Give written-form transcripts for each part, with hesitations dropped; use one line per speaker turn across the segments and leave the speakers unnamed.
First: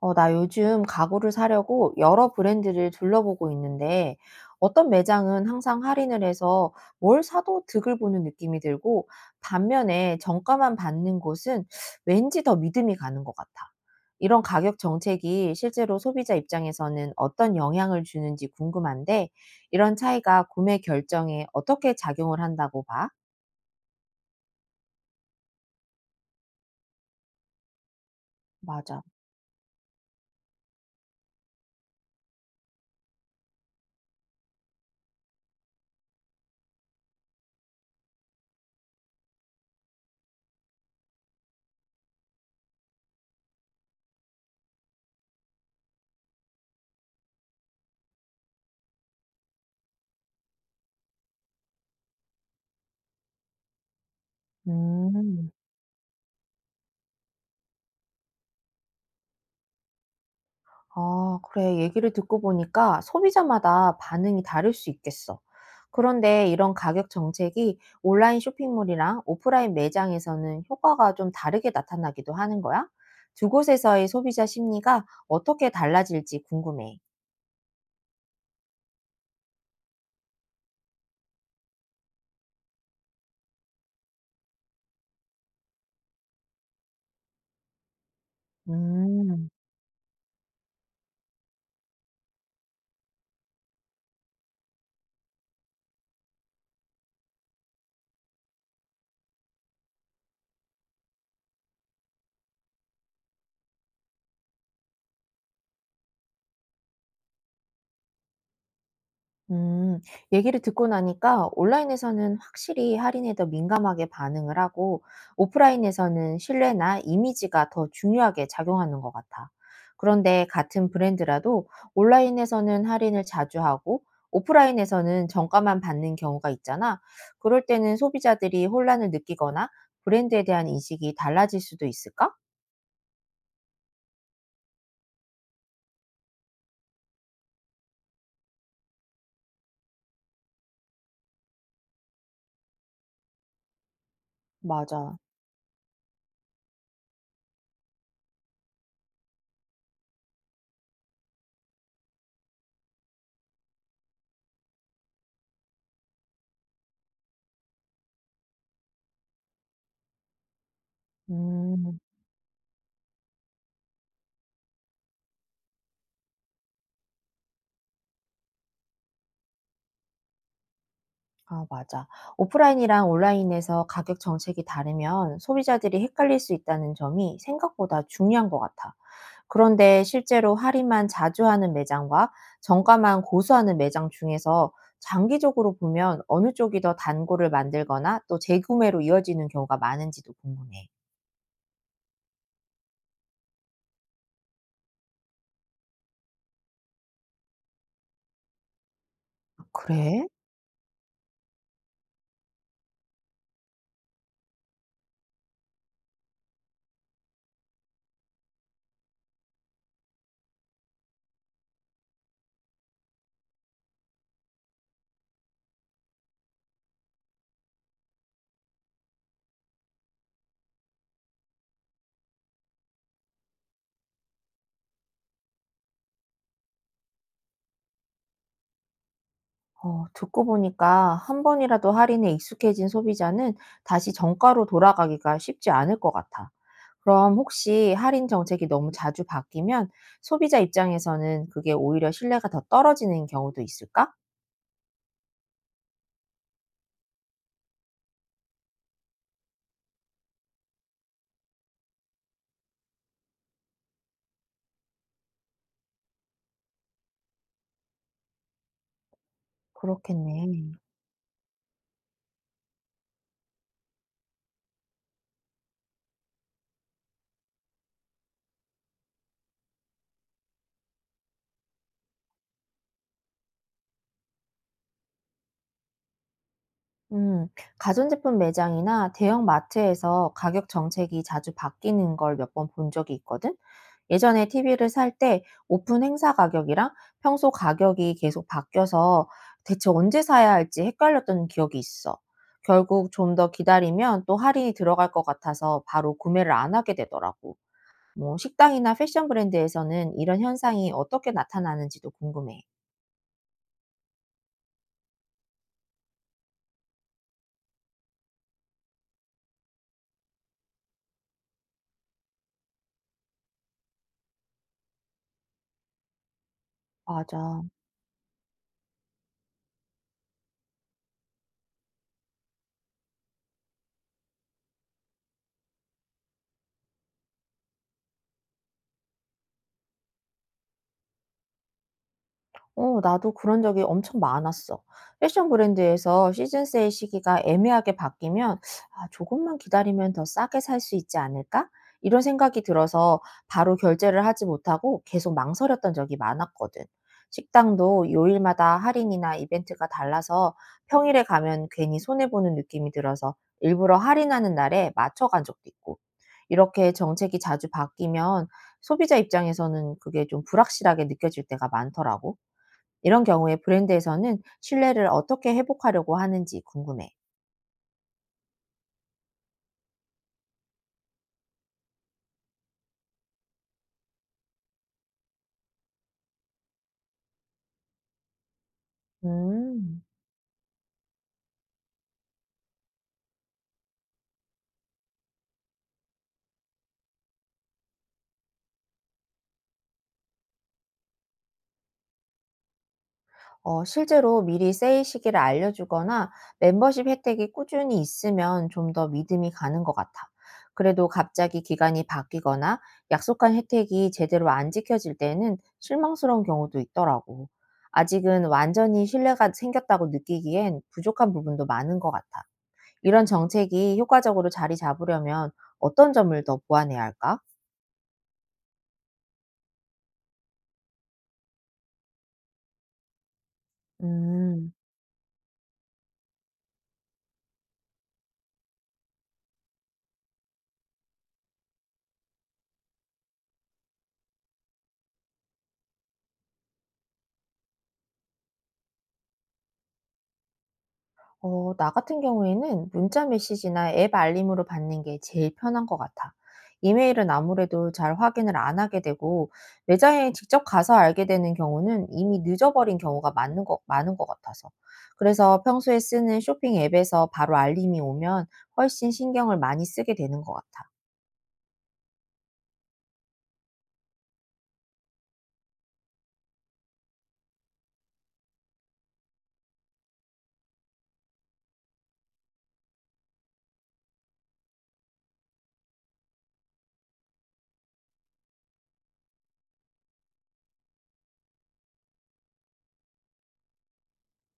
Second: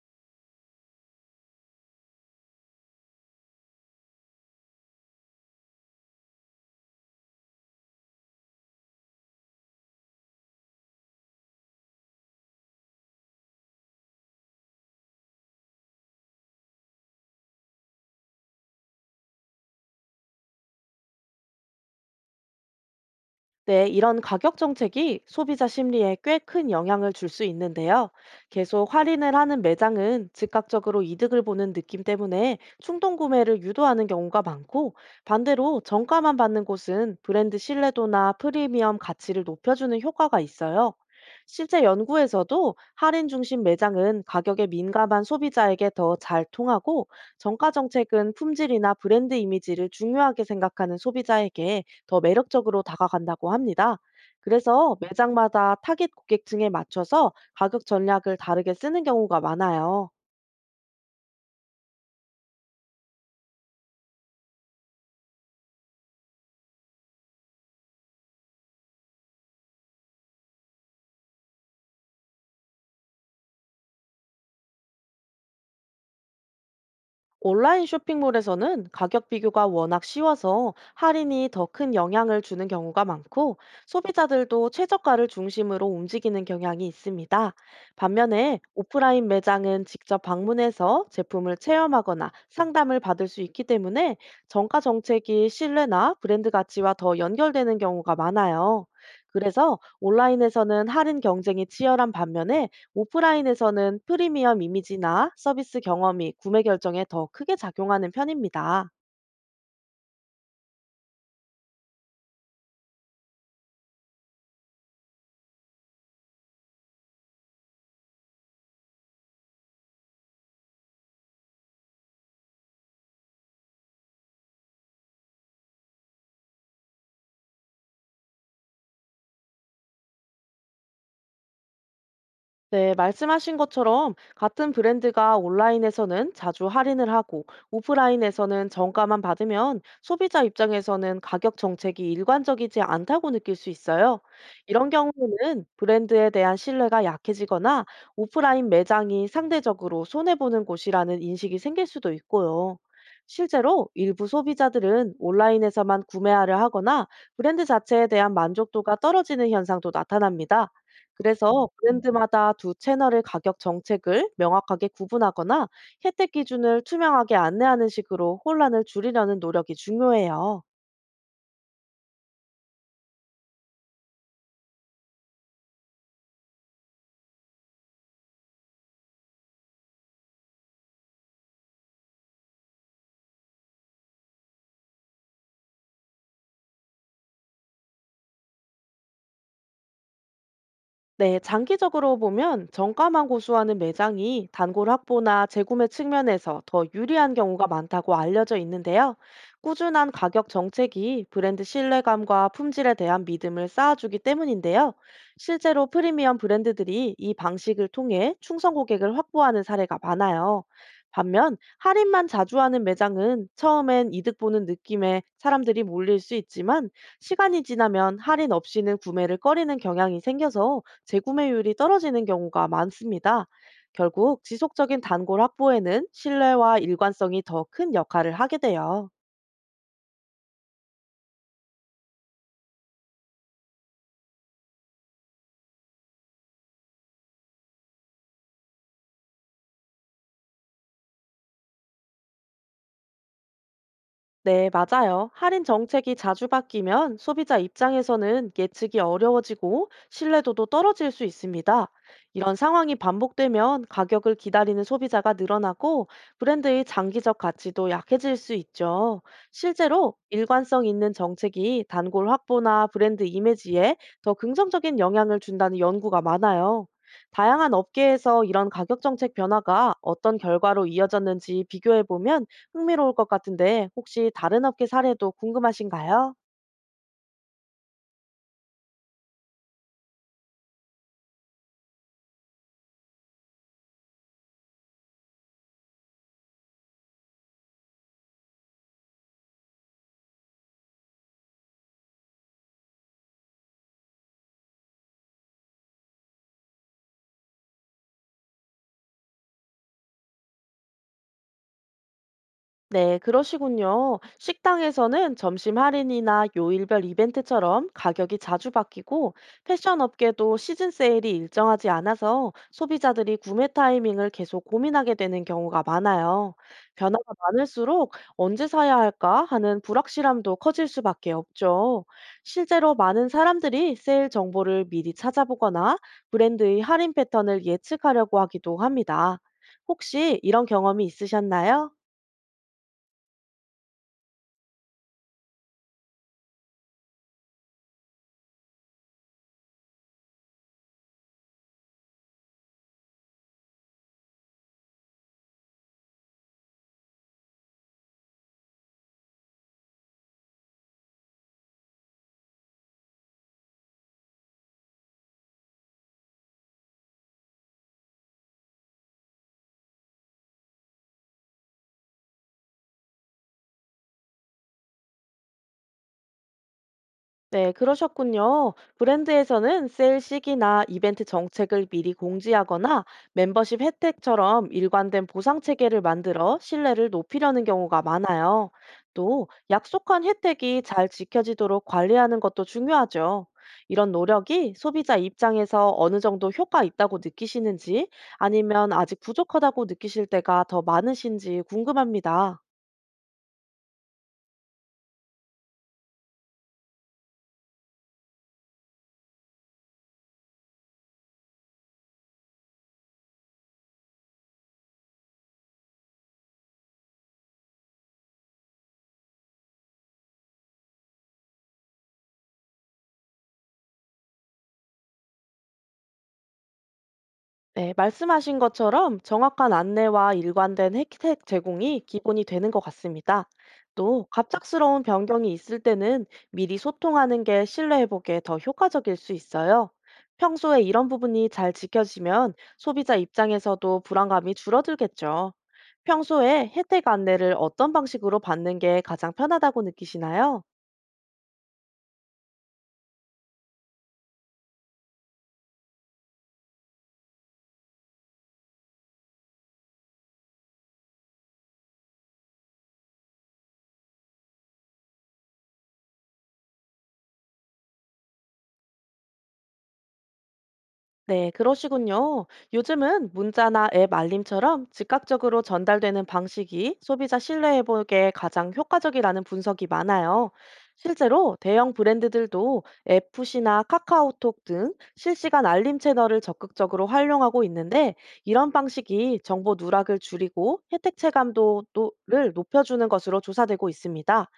어, 나 요즘 가구를 사려고 여러 브랜드를 둘러보고 있는데 어떤 매장은 항상 할인을 해서 뭘 사도 득을 보는 느낌이 들고 반면에 정가만 받는 곳은 왠지 더 믿음이 가는 것 같아. 이런 가격 정책이 실제로 소비자 입장에서는 어떤 영향을 주는지 궁금한데 이런 차이가 구매 결정에 어떻게 작용을 한다고 봐?
네, 이런 가격 정책이 소비자 심리에 꽤 큰 영향을 줄 수 있는데요. 계속
맞아.
할인을 하는 매장은 즉각적으로 이득을 보는 느낌 때문에 충동 구매를 유도하는 경우가 많고, 반대로 정가만 받는 곳은 브랜드 신뢰도나 프리미엄 가치를 높여주는 효과가 있어요. 실제 연구에서도 할인 중심 매장은 가격에 민감한 소비자에게 더 잘 통하고, 정가 정책은 품질이나 브랜드 이미지를 중요하게 생각하는 소비자에게 더 매력적으로 다가간다고 합니다. 그래서
음.
매장마다 타깃 고객층에 맞춰서 가격 전략을 다르게 쓰는 경우가 많아요.
아, 그래. 얘기를 듣고 보니까 소비자마다 반응이 다를 수 있겠어. 그런데 이런 가격 정책이 온라인 쇼핑몰이랑 오프라인 매장에서는 효과가 좀 다르게 나타나기도 하는 거야? 두 곳에서의 소비자 심리가 어떻게 달라질지 궁금해.
온라인 쇼핑몰에서는 가격 비교가 워낙 쉬워서 할인이 더 큰 영향을 주는 경우가 많고, 소비자들도 최저가를 중심으로 움직이는 경향이 있습니다. 반면에 오프라인
음.
매장은 직접 방문해서 제품을 체험하거나 상담을 받을 수 있기 때문에 정가 정책이 신뢰나 브랜드 가치와 더 연결되는 경우가 많아요. 그래서 온라인에서는 할인 경쟁이 치열한 반면에, 오프라인에서는 프리미엄 이미지나 서비스 경험이 구매 결정에 더 크게 작용하는 편입니다.
음, 얘기를 듣고 나니까 온라인에서는 확실히 할인에 더 민감하게 반응을 하고 오프라인에서는 신뢰나 이미지가 더 중요하게 작용하는 것 같아. 그런데 같은 브랜드라도 온라인에서는 할인을 자주 하고 오프라인에서는 정가만 받는 경우가 있잖아. 그럴 때는 소비자들이 혼란을 느끼거나 브랜드에 대한 인식이 달라질 수도 있을까?
네, 말씀하신 것처럼 같은 브랜드가 온라인에서는 자주 할인을 하고 오프라인에서는 정가만 받으면, 소비자 입장에서는 가격 정책이 일관적이지 않다고 느낄 수 있어요. 이런
맞아.
경우에는 브랜드에 대한 신뢰가 약해지거나, 오프라인 매장이 상대적으로 손해보는 곳이라는 인식이 생길 수도 있고요. 실제로 일부 소비자들은 온라인에서만 구매하려 하거나 브랜드 자체에 대한 만족도가 떨어지는 현상도 나타납니다. 그래서
음.
브랜드마다 두 채널의 가격 정책을 명확하게 구분하거나, 혜택 기준을 투명하게 안내하는 식으로 혼란을 줄이려는 노력이 중요해요.
아, 맞아. 오프라인이랑 온라인에서 가격 정책이 다르면 소비자들이 헷갈릴 수 있다는 점이 생각보다 중요한 것 같아. 그런데 실제로 할인만 자주 하는 매장과 정가만 고수하는 매장 중에서 장기적으로 보면 어느 쪽이 더 단골을 만들거나 또 재구매로 이어지는 경우가 많은지도 궁금해.
네, 장기적으로 보면 정가만 고수하는 매장이 단골 확보나 재구매 측면에서 더 유리한 경우가 많다고 알려져 있는데요. 꾸준한
그래?
가격 정책이 브랜드 신뢰감과 품질에 대한 믿음을 쌓아주기 때문인데요. 실제로 프리미엄 브랜드들이 이 방식을 통해 충성 고객을 확보하는 사례가 많아요. 반면 할인만 자주 하는 매장은 처음엔 이득 보는 느낌에 사람들이 몰릴 수 있지만, 시간이 지나면 할인 없이는 구매를 꺼리는 경향이 생겨서 재구매율이 떨어지는 경우가 많습니다. 결국 지속적인 단골 확보에는 신뢰와 일관성이 더 큰 역할을 하게 돼요.
어, 듣고 보니까 한 번이라도 할인에 익숙해진 소비자는 다시 정가로 돌아가기가 쉽지 않을 것 같아. 그럼 혹시 할인 정책이 너무 자주 바뀌면 소비자 입장에서는 그게 오히려 신뢰가 더 떨어지는 경우도 있을까?
네, 맞아요. 할인 정책이 자주 바뀌면 소비자 입장에서는 예측이 어려워지고 신뢰도도 떨어질 수 있습니다. 이런 상황이 반복되면 가격을 기다리는 소비자가 늘어나고, 브랜드의 장기적 가치도 약해질 수 있죠. 실제로
그렇겠네.
일관성 있는 정책이 단골 확보나 브랜드 이미지에 더 긍정적인 영향을 준다는 연구가 많아요. 다양한 업계에서 이런 가격 정책 변화가 어떤 결과로 이어졌는지 비교해 보면 흥미로울 것 같은데, 혹시 다른 업계 사례도 궁금하신가요?
음, 가전제품 매장이나 대형 마트에서 가격 정책이 자주 바뀌는 걸 몇 번 본 적이 있거든? 예전에 TV를 살 때 오픈 행사 가격이랑 평소 가격이 계속 바뀌어서 대체 언제 사야 할지 헷갈렸던 기억이 있어. 결국 좀 더 기다리면 또 할인이 들어갈 것 같아서 바로 구매를 안 하게 되더라고. 뭐 식당이나 패션 브랜드에서는 이런 현상이 어떻게 나타나는지도 궁금해.
네, 그러시군요. 식당에서는 점심 할인이나 요일별 이벤트처럼 가격이 자주 바뀌고, 패션 업계도 시즌 세일이 일정하지 않아서 소비자들이 구매 타이밍을 계속 고민하게 되는 경우가 많아요. 변화가
맞아.
많을수록 언제 사야 할까 하는 불확실함도 커질 수밖에 없죠. 실제로 많은 사람들이 세일 정보를 미리 찾아보거나 브랜드의 할인 패턴을 예측하려고 하기도 합니다. 혹시 이런 경험이 있으셨나요?
어 나도 그런 적이 엄청 많았어. 패션 브랜드에서 시즌 세일 시기가 애매하게 바뀌면 '아 조금만 기다리면 더 싸게 살 수 있지 않을까?' 이런 생각이 들어서 바로 결제를 하지 못하고 계속 망설였던 적이 많았거든. 식당도 요일마다 할인이나 이벤트가 달라서 평일에 가면 괜히 손해 보는 느낌이 들어서 일부러 할인하는 날에 맞춰 간 적도 있고. 이렇게 정책이 자주 바뀌면 소비자 입장에서는 그게 좀 불확실하게 느껴질 때가 많더라고. 이런 경우에 브랜드에서는 신뢰를 어떻게 회복하려고 하는지 궁금해.
네, 그러셨군요. 브랜드에서는 세일 시기나 이벤트 정책을 미리 공지하거나, 멤버십 혜택처럼 일관된 보상 체계를 만들어 신뢰를 높이려는 경우가 많아요. 또
음.
약속한 혜택이 잘 지켜지도록 관리하는 것도 중요하죠. 이런 노력이 소비자 입장에서 어느 정도 효과 있다고 느끼시는지, 아니면 아직 부족하다고 느끼실 때가 더 많으신지 궁금합니다.
어, 실제로 미리 세일 시기를 알려주거나 멤버십 혜택이 꾸준히 있으면 좀 더 믿음이 가는 것 같아. 그래도 갑자기 기간이 바뀌거나 약속한 혜택이 제대로 안 지켜질 때는 실망스러운 경우도 있더라고. 아직은 완전히 신뢰가 생겼다고 느끼기엔 부족한 부분도 많은 것 같아. 이런 정책이 효과적으로 자리 잡으려면 어떤 점을 더 보완해야 할까?
네, 말씀하신 것처럼 정확한 안내와 일관된 혜택 제공이 기본이 되는 것 같습니다. 또
음.
갑작스러운 변경이 있을 때는 미리 소통하는 게 신뢰 회복에 더 효과적일 수 있어요. 평소에 이런 부분이 잘 지켜지면 소비자 입장에서도 불안감이 줄어들겠죠. 평소에 혜택 안내를 어떤 방식으로 받는 게 가장 편하다고 느끼시나요?
어, 나 같은 경우에는 문자 메시지나 앱 알림으로 받는 게 제일 편한 것 같아. 이메일은 아무래도 잘 확인을 안 하게 되고, 매장에 직접 가서 알게 되는 경우는 이미 늦어버린 경우가 많은 것 같아서. 그래서 평소에 쓰는 쇼핑 앱에서 바로 알림이 오면 훨씬 신경을 많이 쓰게 되는 것 같아.
네, 그러시군요. 요즘은 문자나 앱 알림처럼 즉각적으로 전달되는 방식이 소비자 신뢰 회복에 가장 효과적이라는 분석이 많아요. 실제로 대형 브랜드들도 앱 푸시나 카카오톡 등 실시간 알림 채널을 적극적으로 활용하고 있는데, 이런 방식이 정보 누락을 줄이고 혜택 체감도를 높여주는 것으로 조사되고 있습니다.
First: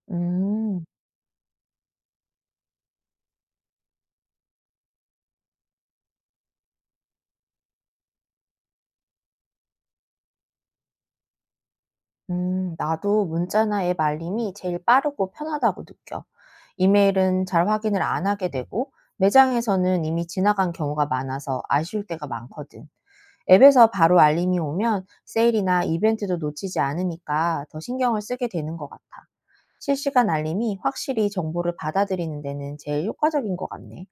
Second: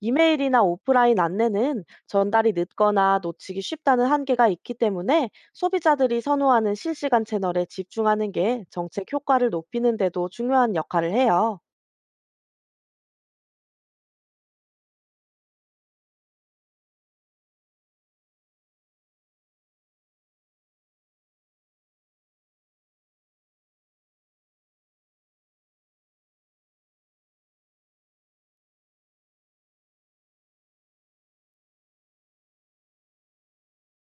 이메일이나
음.
오프라인 안내는 전달이 늦거나 놓치기 쉽다는 한계가 있기 때문에, 소비자들이 선호하는 실시간 채널에 집중하는 게 정책 효과를 높이는 데도 중요한 역할을 해요.
나도 문자나 앱 알림이 제일 빠르고 편하다고 느껴. 이메일은 잘 확인을 안 하게 되고, 매장에서는 이미 지나간 경우가 많아서 아쉬울 때가 많거든. 앱에서 바로 알림이 오면 세일이나 이벤트도 놓치지 않으니까 더 신경을 쓰게 되는 것 같아. 실시간 알림이 확실히 정보를 받아들이는 데는 제일 효과적인 것 같네.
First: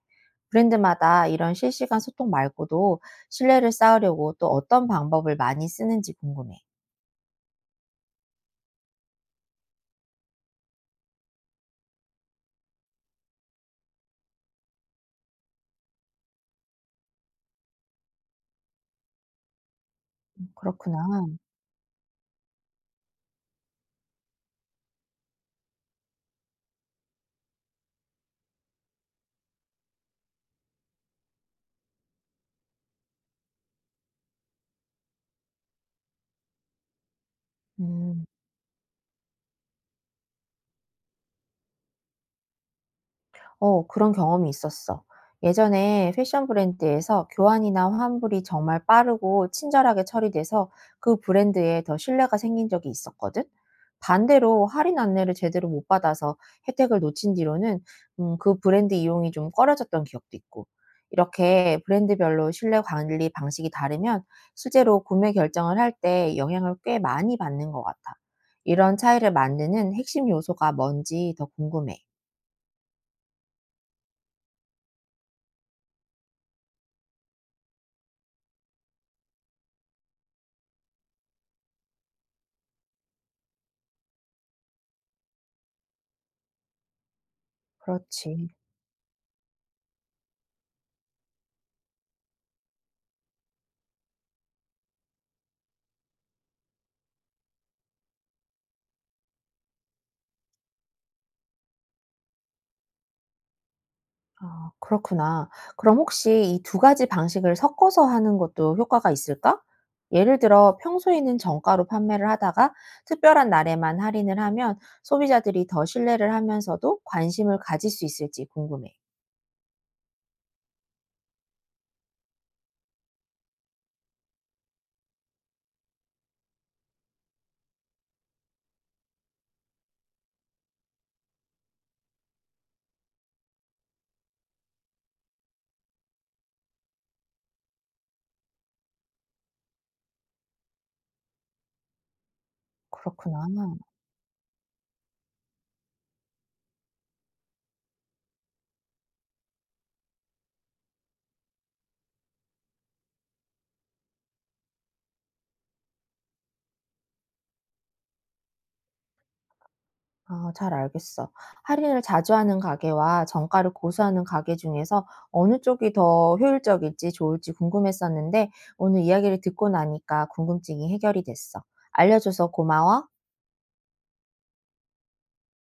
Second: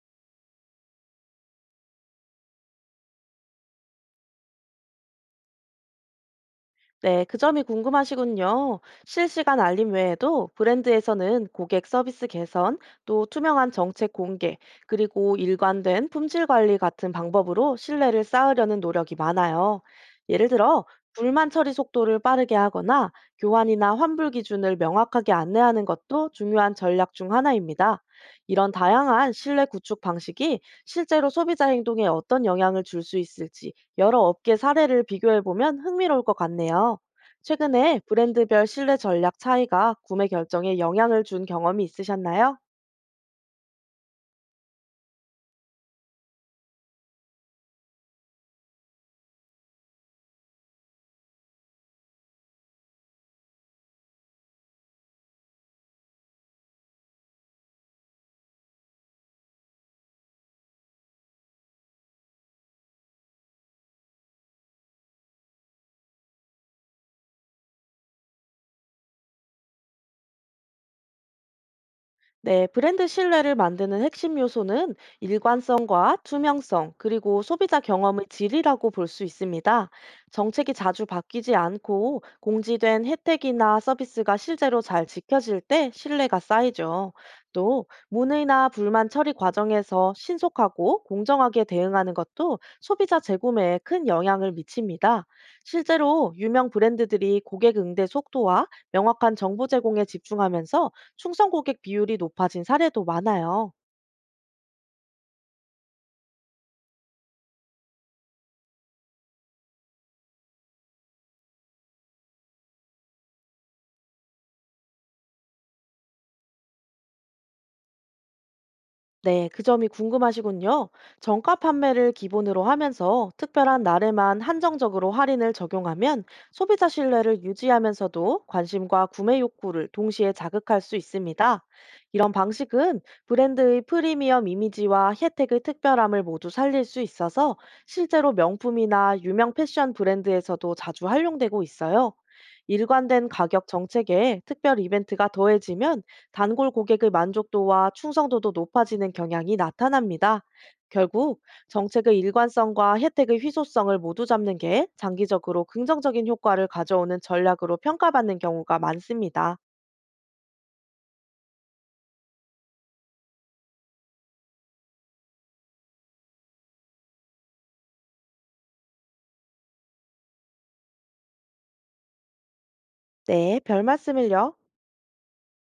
브랜드마다 이런 실시간 소통 말고도 신뢰를 쌓으려고 또 어떤 방법을 많이 쓰는지 궁금해.
네, 그 점이 궁금하시군요. 실시간 알림 외에도 브랜드에서는 고객 서비스 개선, 또 투명한 정책 공개, 그리고 일관된 품질 관리 같은 방법으로 신뢰를 쌓으려는 노력이 많아요. 예를 들어,
그렇구나.
불만 처리 속도를 빠르게 하거나 교환이나 환불 기준을 명확하게 안내하는 것도 중요한 전략 중 하나입니다. 이런 다양한 신뢰 구축 방식이 실제로 소비자 행동에 어떤 영향을 줄 수 있을지, 여러 업계 사례를 비교해 보면 흥미로울 것 같네요. 최근에
음.
브랜드별 신뢰 전략 차이가 구매 결정에 영향을 준 경험이 있으셨나요?
어, 그런 경험이 있었어. 예전에 패션 브랜드에서 교환이나 환불이 정말 빠르고 친절하게 처리돼서 그 브랜드에 더 신뢰가 생긴 적이 있었거든. 반대로 할인 안내를 제대로 못 받아서 혜택을 놓친 뒤로는 그 브랜드 이용이 좀 꺼려졌던 기억도 있고. 이렇게 브랜드별로 신뢰 관리 방식이 다르면 실제로 구매 결정을 할 때 영향을 꽤 많이 받는 것 같아. 이런 차이를 만드는 핵심 요소가 뭔지 더 궁금해.
네, 브랜드 신뢰를 만드는 핵심 요소는 일관성과 투명성, 그리고 소비자 경험의 질이라고 볼 수 있습니다. 정책이 자주 바뀌지 않고 공지된 혜택이나 서비스가 실제로 잘 지켜질 때 신뢰가 쌓이죠. 또,
그렇지.
문의나 불만 처리 과정에서 신속하고 공정하게 대응하는 것도 소비자 재구매에 큰 영향을 미칩니다. 실제로 유명 브랜드들이 고객 응대 속도와 명확한 정보 제공에 집중하면서 충성 고객 비율이 높아진 사례도 많아요.
아 그렇구나. 그럼 혹시 이 두 가지 방식을 섞어서 하는 것도 효과가 있을까? 예를 들어 평소에는 정가로 판매를 하다가 특별한 날에만 할인을 하면 소비자들이 더 신뢰를 하면서도 관심을 가질 수 있을지 궁금해.
네, 그 점이 궁금하시군요. 정가 판매를 기본으로 하면서 특별한 날에만 한정적으로 할인을 적용하면, 소비자 신뢰를 유지하면서도 관심과 구매 욕구를 동시에 자극할 수 있습니다. 이런 방식은 브랜드의 프리미엄 이미지와 혜택의 특별함을 모두 살릴 수 있어서, 실제로 명품이나 유명 패션 브랜드에서도 자주 활용되고 있어요. 일관된
그렇구나.
가격 정책에 특별 이벤트가 더해지면 단골 고객의 만족도와 충성도도 높아지는 경향이 나타납니다. 결국 정책의 일관성과 혜택의 희소성을 모두 잡는 게 장기적으로 긍정적인 효과를 가져오는 전략으로 평가받는 경우가 많습니다.
아 잘 알겠어. 할인을 자주 하는 가게와 정가를 고수하는 가게 중에서 어느 쪽이 더 효율적일지 좋을지 궁금했었는데 오늘 이야기를 듣고 나니까 궁금증이 해결이 됐어. 알려줘서 고마워.
네, 별 말씀을요.